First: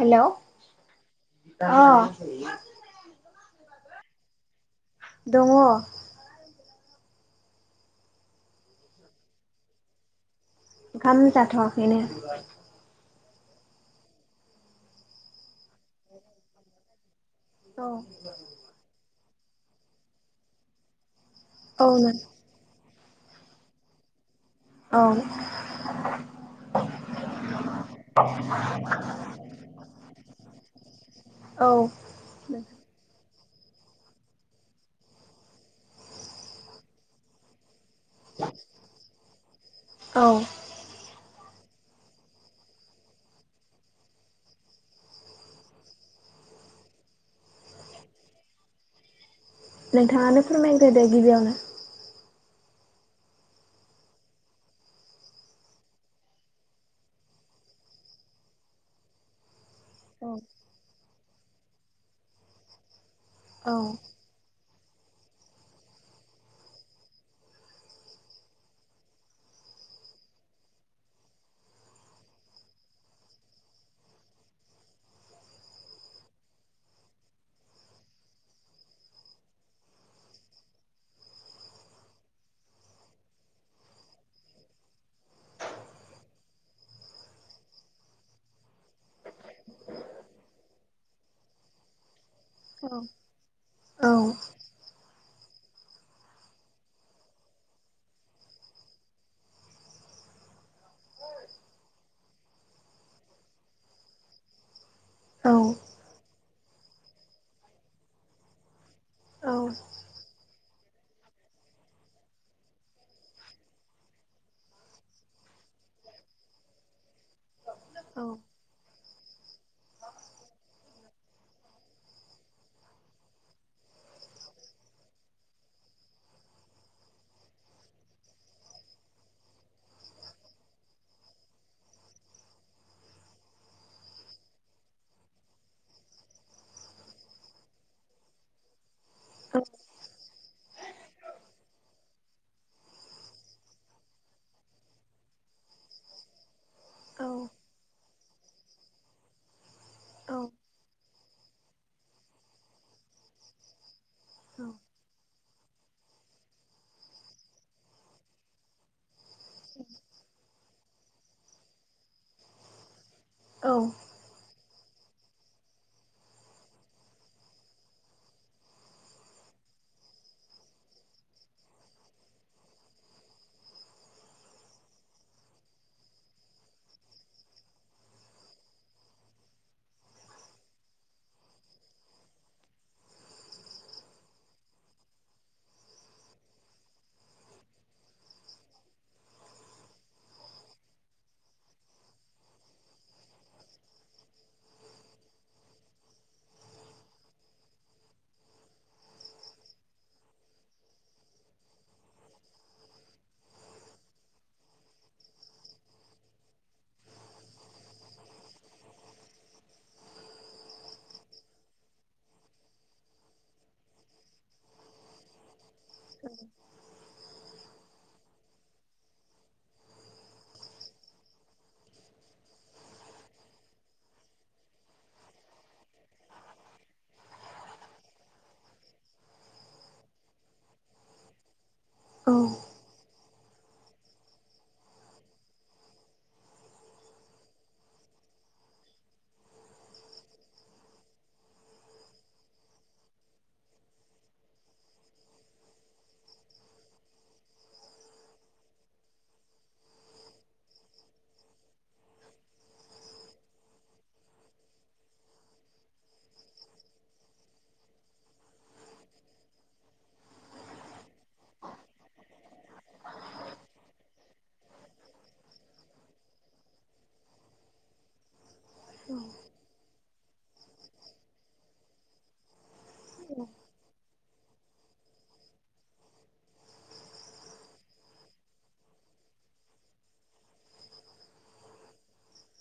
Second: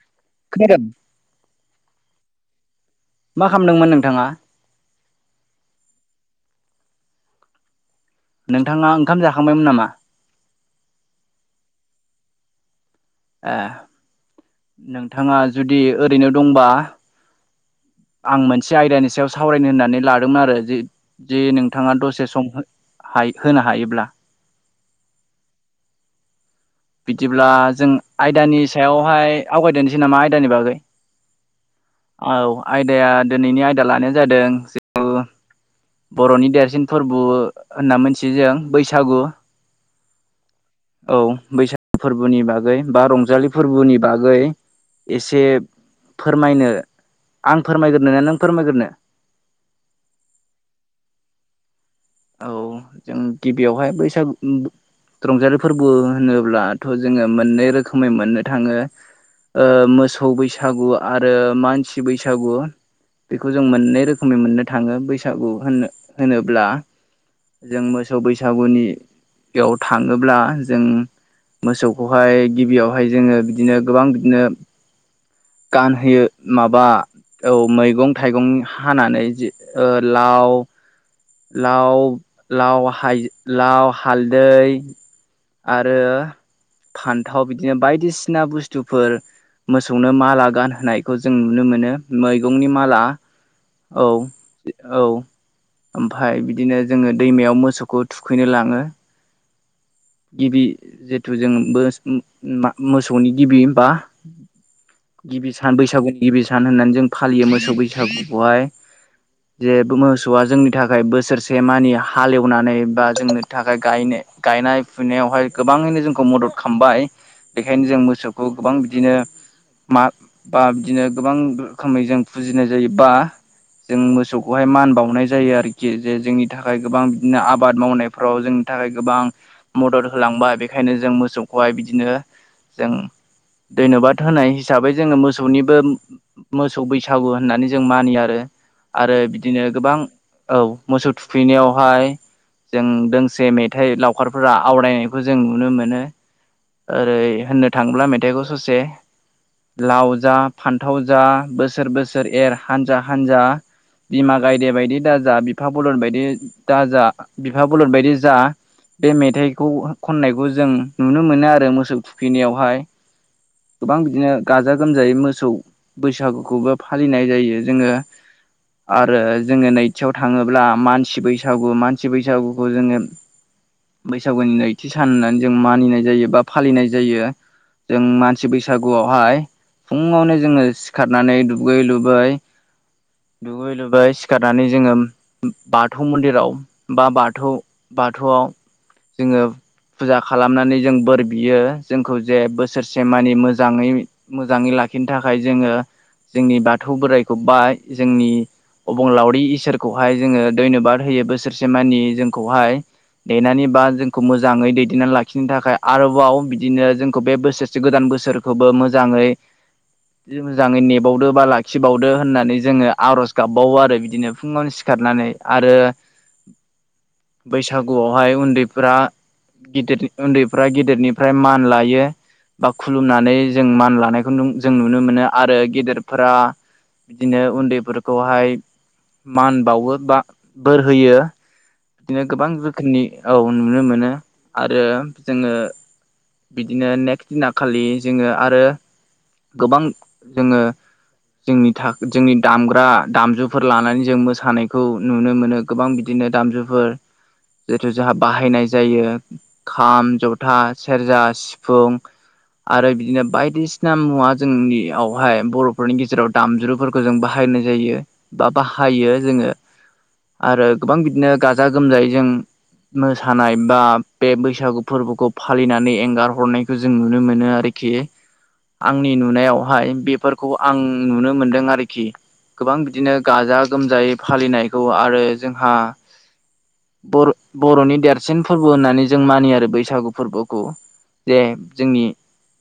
हेल'? खोनादों। [inaudible] अ। मा खालामदोंमोन नोंथाङा? दङ। नोंथाङा ओंखाम जाखांबायमोन नामा? ओंखाम जाथ'वाखैनो। ए नोंथाङा जुदि ओरैनो दंबा औ आं मोनसे आयदानि सायाव सावरायनो होननानै लादोंमोन आरो जि जिस औ नोंथाङा नों दसे सम हाय होनो हायोब्ला? औ। बिदिब्ला जों आयदानि सायावहाय आवगायदोनसै नामा आयदानि बागै। औ। औ आयदाया दोनैनि आयदा लानाया जादों। बर'नि देरसिन फोरबो होनना मिथियो जों बैसागु। औ औ बैसागु फोरबोनि बागै बा रंजालि फोरबोनि बागै एसे फोरमायनो आं फोरमायग्रोनो ना नों फोरमायगोरनो? नोंथाङानो फोरमायग्रोदो गिबियावनो। औ [inaudible] जों गिबियावहाय बैसागु रंजालि फोरबो होनोब्लाथ' जोङो मोननै रोखोमै मोननो थाङो। ओ औ मोसौ बैसागु आरो मानसि बैसागु बेखौ जों औ मोननै रो खोमै मोननो थाङो बैसागु होननो होनोब्ला जों मोसौ बैसागुनियाव थाङोब्ला जों मोसौखौहाय गिबियावहाय जोङो बिदिनो गोबां बिदिनो गानहोयो माबा? औ मैगं थाइगं हानानै जि ओ लाव लाव लाव हाय लाव हालदै। आरो फान्थाव बिदिनो बायदिसिना बुस्थुफोर मोसौनो माला गानहोनायखौ जों नुनो मोनो। मैगंनि औ माला औ औ। ओमफाय बिदिनो जोङो दैमायाव मोसौखौ थुखैनो लाङो। गिबि जेथु जों बोस मोसौनि गिबि बा [inaudible] गिबि सान बैसागुनि गिबि सान होननानै जों फालियो मोसौ बैसागुखौहाय। औ जे बे मोसौआ जोंनि थाखाय बोसोरसे मानि हालेवनानै बा जोंनो थाखाय गायनो गायनाय। फुनायावहाय गोबाङैनो जोंखौ मदद खामबाय बेखायनो जों औ मोसौखौ गोबां बिदिनो मा बा बिदिनो गोबां रोखोमै जों फुजिनाय जायो बा जों मोसौखौहाय मान बावनाय जा यो आरोखि जे जोंनि थाखाय गोबां बिदिनो आबाद मावनायफ्राव जोंनि थाखाय गोबां। मदद होलांबाय बेखायनो जों मोसौखौहाय बिदिनो जों धोन्यबाद होनाय हिसाबै जोङो मोसौनिबो मोसौ बैसागु होननानै जों मानियो आरो आरो बिदिनो गोबां औ मोसौ थुखैनायावहाय जों दोंसे मेथाइ लावखारफोरा आवरायनायखौ जों नुनो मोनो। ओरै होननो थाङोब्ला मेथाइखौ ससे लाव जा फान्थाव जा बोसोर बोसोर एर हानजा हानजा बिमा गायदे बायदि दाजा बिफा बलद बायदि दाजा बिफा बलद बायदि जा। बे मेथाइखौ खननायखौ जों नुनो मोनो आरो मोसौ थुखैनायावहाय। गोबां बिदिनो गाजा गोमजायै मोसौ बैसागुखौबो फालिनाय जायो जोङो। आरो जोङो नै थियाव थाङोब्ला मानसि बैसागु। मानसि बैसागुखौ जोङो बैसागुनि नैथि सान होननानै जों मानिनाय जायो बा फालिनाय जायो। जों मानसि बैसागुआवहाय फुङावनो जोङो सिखारनानै दुगै लुबै दुगै लोबै सिखारनानै जोङो बाथौ मन्दिराव बा बाथौ बाथौआव जोङो फुजा खालामनानै जों बोर बियो। जोंखौ जे बोसोरसे मानि मोजाङै मोजाङै लाखिनो थाखाय जोङो जोंनि बाथौ बोराइखौ बा जोंनि अबंलावरि इसोरखौहाय जोङो धयन्य'बाद होयो बोसोरसे मानि जोंखौहाय देनानै बा जोंखौ मोजाङै दैदेननानै लाखिनो थाखाय आरोबाव बिदिनो जोंखौ बे बोसोरसे गोदान बोसोर खौबो मोजाङै मोजाङै नेबावदो बा लाखिबावदो होननानै जोङो आर'ज गाबबावो आरो बिदिनो फुङावनो सिखारनानै। आरो बैसागुआवहाय उन्दैफोरा गिदिर उन्दैफ्रा गिदिरनिफ्राय मान लायो। बा खुलुमनानै जों मान लानायखौ नों जों नुनो मोनो। आरो गेदेरफोरा बिदिनो उन्दैफोरखौहाय मान बावो बा बोर होयो। बिदिनो गोबां रोखोमनि औ नुनो मोनो। आरो जोङो बिदिनो नेक्स्ट दिना खालि जोङो आरो गोबां जोङो जोंनि था जोंनि दामग्रा दामजुफोर लानानै जों मोसानायखौ नुनो मोनो। गोबां बिदिनो दामजुफोर जिथु जोंहा बाहायनाय जायो। खाम, जथा, सेरजा, सिफुं आरो बिदिनो बायदिसि ना मुवा जोंनियावहाय बर'फोरनि गेजेराव दामज्रुफोरखौ जों बाहायनाय जायो बा बाहायो जोङो। आरो गोबां बिदिनो गाजा गोमजायै जों मोसानाय बा बे बैसागु फोरबोखौ फालिनानै एंगार हरनायखौ जों नुनो मोनो आरोखि। आंनि नुनायावहाय बेफोरखौ आं नुनो मोनदों आरोखि। गोबां बिदिनो गाजा गोमजायै फालिनायखौ आरो जोंहा बर'-बर'नि देरसिन फोरबो होननानै जों मानियो आरो बैसागु फोरबोखौ। जे जोंनि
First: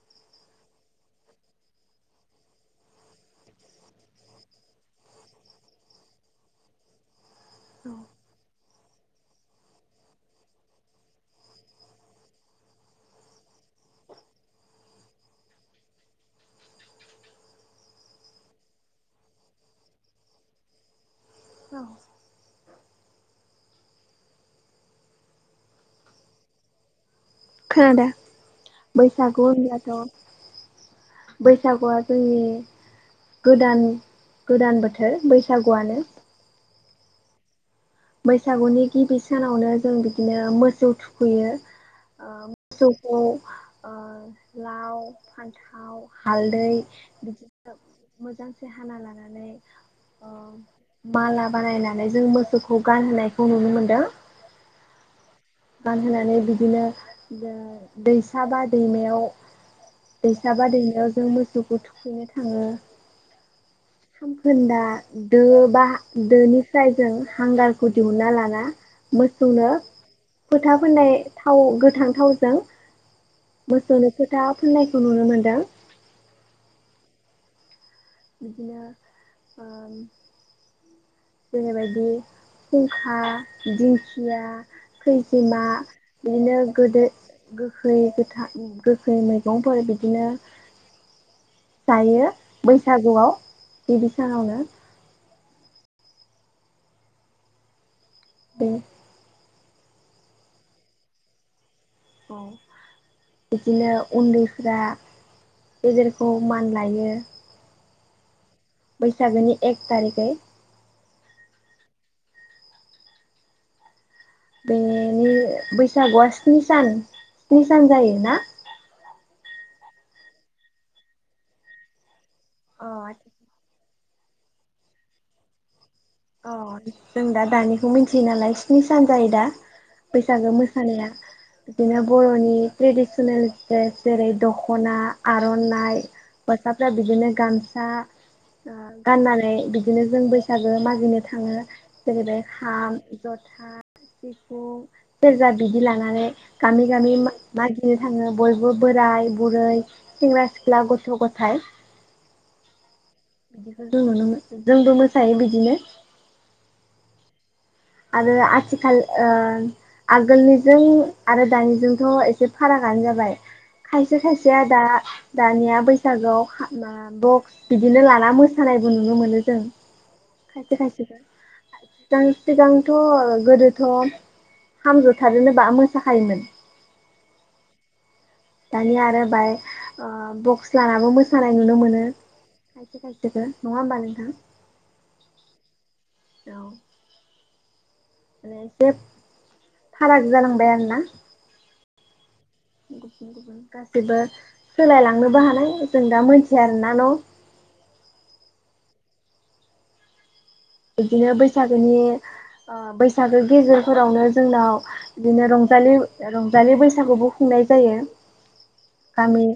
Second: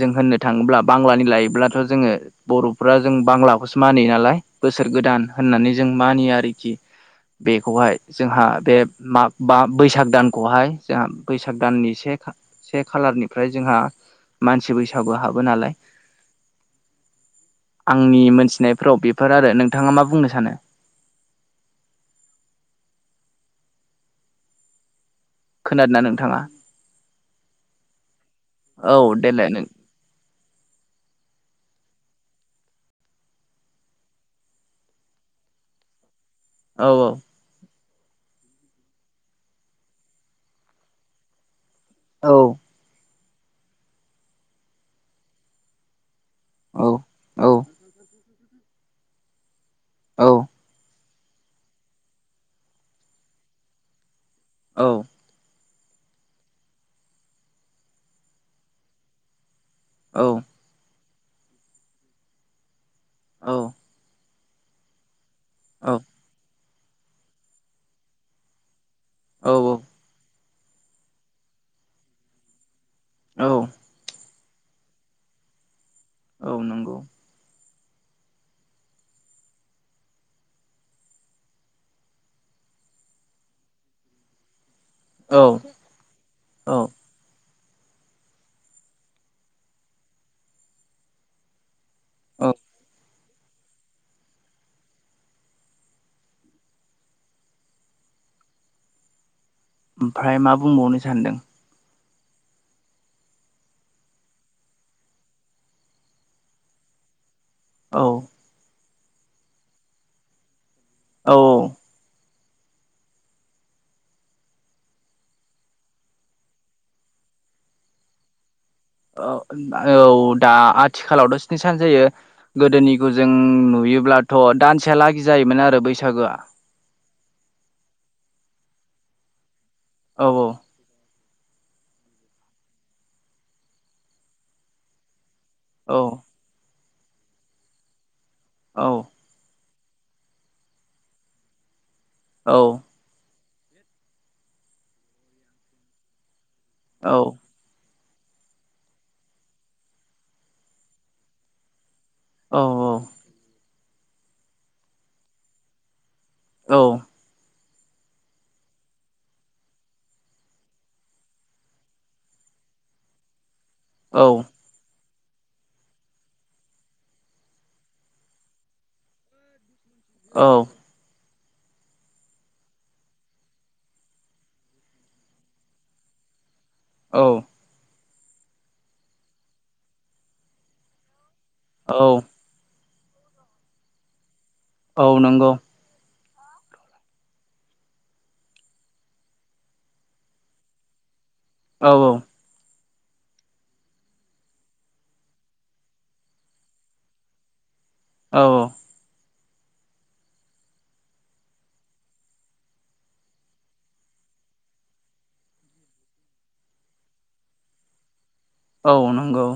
जों होननो थाङोब्ला बांलानि लायोब्लाथ' जोङो बर'फ्रा जों बांलाखौसो मानियो नालाय? बोसोर गोदान होननानै जों मानियो आरोखि। [inaudible] बेखौहाय जोंहा बे माग बा बैसाग दानखौहाय जोंहा बैसाग दाननि से खा से खालारनिफ्राय जोंहा मानसि बैसाबो हाबो नालाय? आंनि मोनथिनायफ्राव बेफोर आरो। नोंथाङा मा बुंनो सानो? औ। खोनादोंना नोंथाङा? खोनादों। औ बैसागु देलाय नों होमब्लाथ' बैसागुआ जोंनि गोदान गोदान बोथोर बैसागुआनो। औ औ। बैसागुनि गिबि सानावनो जों बिदिनो मोसौ थुखैयो। ओ औ। मोसौखौ ओ लाव फान्थाव हालदै औ बिदिनो मोजांसे हाना लानानै औ ओ माला बानायनानै जों मोसौखौ गानहोनायखौ नुनो मोनदों। औ। गानहोनानै बिदिनो दैसा बा दैमायाव औ दैसा बा दैमायाव जों मोसौखौ थुखैनो थाङो। औ खामखोन्दा दो बा औ दोनिफ्राय जों हांगारखौ दिहुनना लाना औ मोसौनो फोथा फोननाय थाव गोथां थावजों औ मोसौनो फोथा फुननायखौ नुनो मोनदों। औ नंगौ। बिदिनो ओम जेरैबायदि खुंखा, दिंखिया, खैजिमा, औ बिदिनो औ गोदो गोखै गोथा गोखै मैगंफोर बिदिनो जायो औ बैसागुआव गिबि सानावनो बे ओमफाय मा बुंबावनो सानदों? औ बिदिनो उन्दैफ्रा गेदेरखौ मान लायो। औ बैसागोनि एक थारिखै। औ औ। बेनि बैसागुआ स्नि सान स्नि सान जायोना? औ औ दा आथिखालावथ' स्नि सान जायो। अ गोदोनिखौ जों नुयोब्लाथ' दानसेयालागै जायोमोन आरो बैसागोआ। अ जों दा दानिखौ मिनथियो नालाय स्नि सान जायो दा औ बैसागो मो सानाया बिनो बर'नि ट्रेडिसनेल द्रेस जेरै दख'ना आर'नाइ औ हौवासाफ्रा बिदिनो गामसा ओ औ गाननानै बिदिनो जों बैसागो मागिनो थाङो जेरै औ खाम जथा, सिफुं, सेरजा, बिदि लानानै गामि औ गामि मा मागिनो थाङो बयबो बोराय बुरै, सेंग्रा सिख्ला, गथ' गथाय। औ बिदिखौ जों नुनो मोन जोंबो मोसायो बिदिनो। औ आरो आथिखाल ओ आगोलनिजों आरो दानिजोंथ' एसे फारागानो जाबाय खायसे खायसेया दा दानिया बैसागोआव खा मा खाम बक्स बिदिनो लाना मोसानायबो नुनो मोनो जों। खायसे औ खायसेखो सिगां सिगांथ' गोदोथ' खाम जथाजोंनो बा मोसाखायोमोन। औ दानिया आरो बाय ओ बक्स लानाबो मोसानाय नुनो औ मोनो। खायसे खायसेखो नङा होमबा नोंथां? औ नंगौ। औ माने एसे फाराग जालांबाय आरोना। औ औ। गुबुन गुबुन गासैबो सोलायलांनोबो हानाय जों दा मोनथिया आरोना न'? औ बिदिनो बैसागोनि ओ बैसागो गेजेरफोरावनो जोंनाव बिदिनो रंजालि रंजालि बैसागुबो खुंनाय जायो। औ गामि नंगौ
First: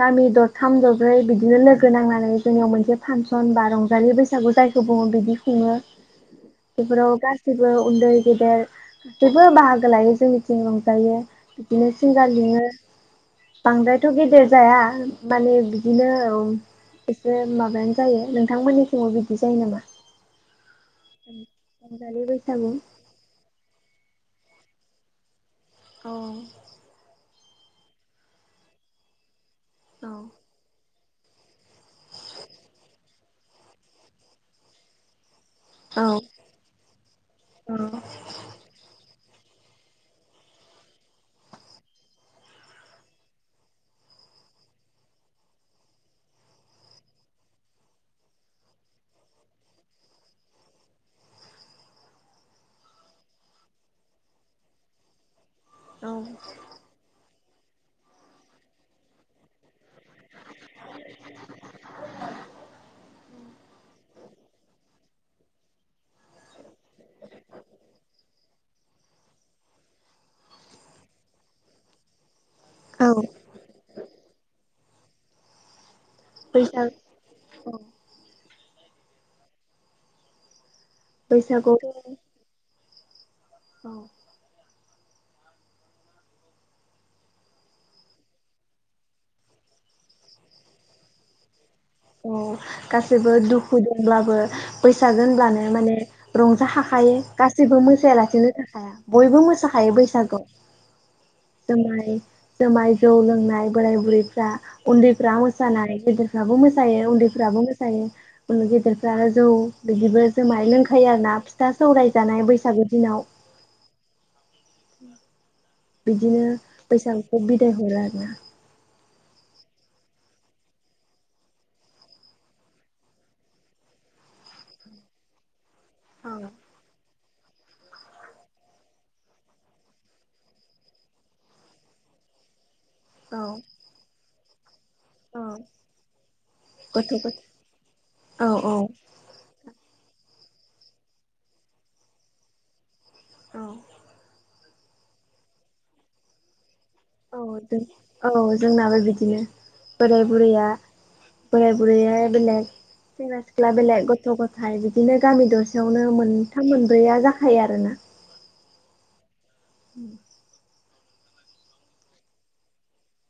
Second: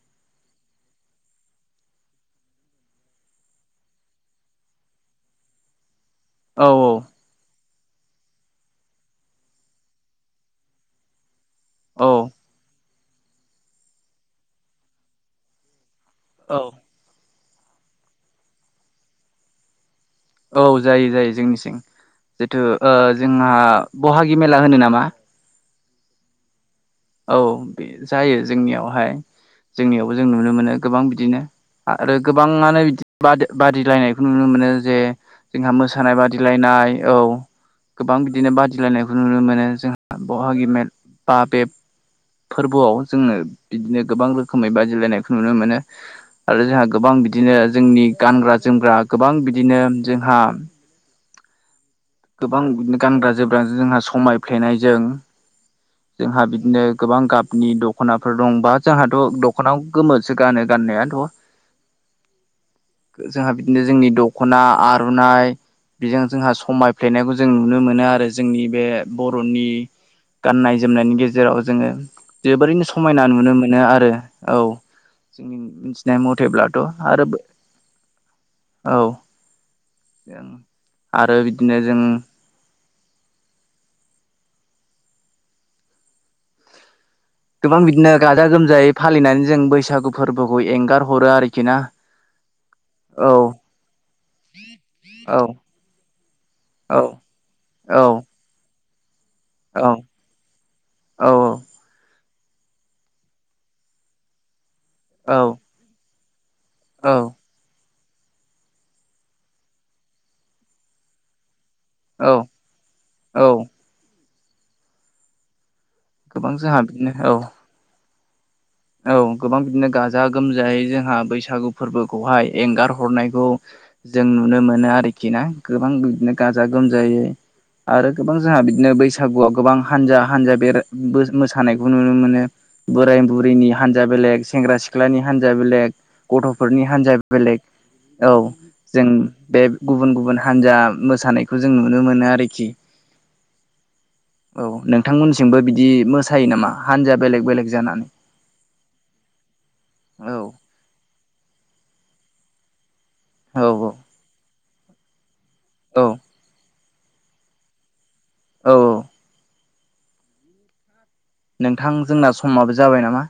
गामि दरथाम दरब्रै बिदिनो लोगो नांनानै जोंनियाव मोनसे फांसन बा रंजालि बैसाग सागु जायखौ बुङो बिदि खुङो औ बेफोराव गा जेबो उन्दै गेदेर जेबो बाहागो लायो जोंनिथिं रंजायो। बिदिनो औ सिंगार लिङो बांद्रायथ' गेदेर जाया माने बिदिनो। औ एसे माबायानो जायो। नोंथांमोननि सिङाव बिदि जायो नामा? औ जायो जायो जोंनिसिं रंजालि जिथु बैसागु ओ जोंहा बहागि मेला होनो नामा। औ। औ बे जायो जोंनियावहाय जोंनियावबो जों नुनो मोनो। गोबां बिदिनो आरो गोबाङानो बिदि बादि बादिलायनायखौ नुनो मोनो जे। जोंहा औ मोसानाय बादिलायनाय औ औ गोबां बिदि। बिदिनो बादिलायनायखौ नुनो मोनो जोंहा बहागि म बा बेब फोरबोआव जोङो बिदिनो गोबां रोखोमै बादिलायनायखौ नुनो मोनो। आरो जोंहा गोबां बिदिनो जोंनि गानग्रा जोमग्रा गोबां बिदिनो जोंहा गोबां बिदिनो गानग्रा जोमग्रा जोंहा समायफ्लेनायजों जोंहा बिदिनो गोबां गाबनि दख'नाफोर दं बा जोंहाथ' दख खनाव गोमोसो गानो गाननायाथ'। जोंहा बिदिनो जोंनि दख'ना आर'नाइ बिजों जोंहा समाय फ्लेनायखौ जों नुनो मोनो आरो जोंनि बे बर'नि। गाननाय जोमनायनि गेजेराव जोङो जोबोरैनो समायना नुनो मोनो आरो औ जोंनिथि। [unintelligible] जनाय मथेब्लाथ' बैसाग आरो औ औ जों आरो बिदिनो बैसागोआव थ। औ। गोबां बिदिनो गाजा गोमजायै फालिनानै जों बैसागु फोरबोखौ एंगार हरो आरोखि ना। औ औ गासैबो दुखु दंब्लाबो। बैसागो औ होनब्लानो माने औ रंजाखाखायो गासिबो औ मोसायालासेनो थाखायाया। बयबो मोसाखायो औ बैसागुआव।। औ औ जामाय जुमाय जौ लोंनाय बोराय बुरैफ्रा उन्दैफ्रा औ मोसानाय गिदिर दाबो मोसायो औ उन्दैफ्राबो मोसा। सायो उन्दै गेदेरफ्रा जौ बिदिबो जु माय लोंखायो आरोना फि था सौरायजानाय औ बैसागु दिनाव। औ बिदिनो गोबां जोंहा बिदिनो औ बैसाागखौ बिदाय हरो आरोना। औ गोबां बिदिनो गाजा गोमजायै जोंहा बैसागु फोरबोखौहाय एंगार हरनायखौ। जों नुनो मोनो आरोखि ना गोबां बिदिनो गाजा गोमजायै। आरो गोबां जोंहा बिदिनो बैसागुआव गोबां हानजा हानजा बेराय मोसानायखौ नुनो मोनो। बोराय औ बुरैनि हान्जा बेलेग सेंग्रा सिख सिख्लानि औ हान्जा बेलेग गथ'फोरनि गथ' हान्जाया गथ बेलेग औ जों बे गुबुन गुबुन हान्जा मोसानायखौ जों नुनो मोनो आरोखि। औ। औ नोंथांमोनसिमबो बिदि मोसायो नामा हानजाया औ बेलेग बेलेग जों जानानै? औ जोंनाबो बिदिनो बोराय औ बुरया बोराय बुरैया बेलेग। सेंग्रा औ सिख्ला बेलेग गथ' गथाय बिदिनो गामि औ दसेयावनो मोनथाम मोनब्रैया जाखायो आरो ना। औ औ। उम। नोंथां जोंना समाबो जाबाय नामा।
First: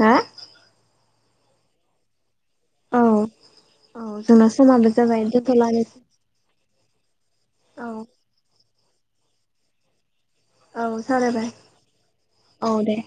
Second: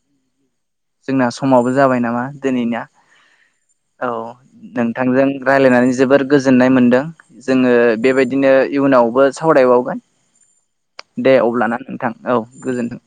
हा। जोंना समावबो जाबाय नामा। दिनैनाा औ औ जोंना समाबो जाबाय नोंथांजों रायज्लायनानै दोनथ'लायनोसै जोबोर। गोजोननाय मोन्दों जोङो औ बेबायदिनो इयुनावबो सावरायबावगोन। औ दे सावरायबाय अब्लाना नोंथां औ गोजोन्थों।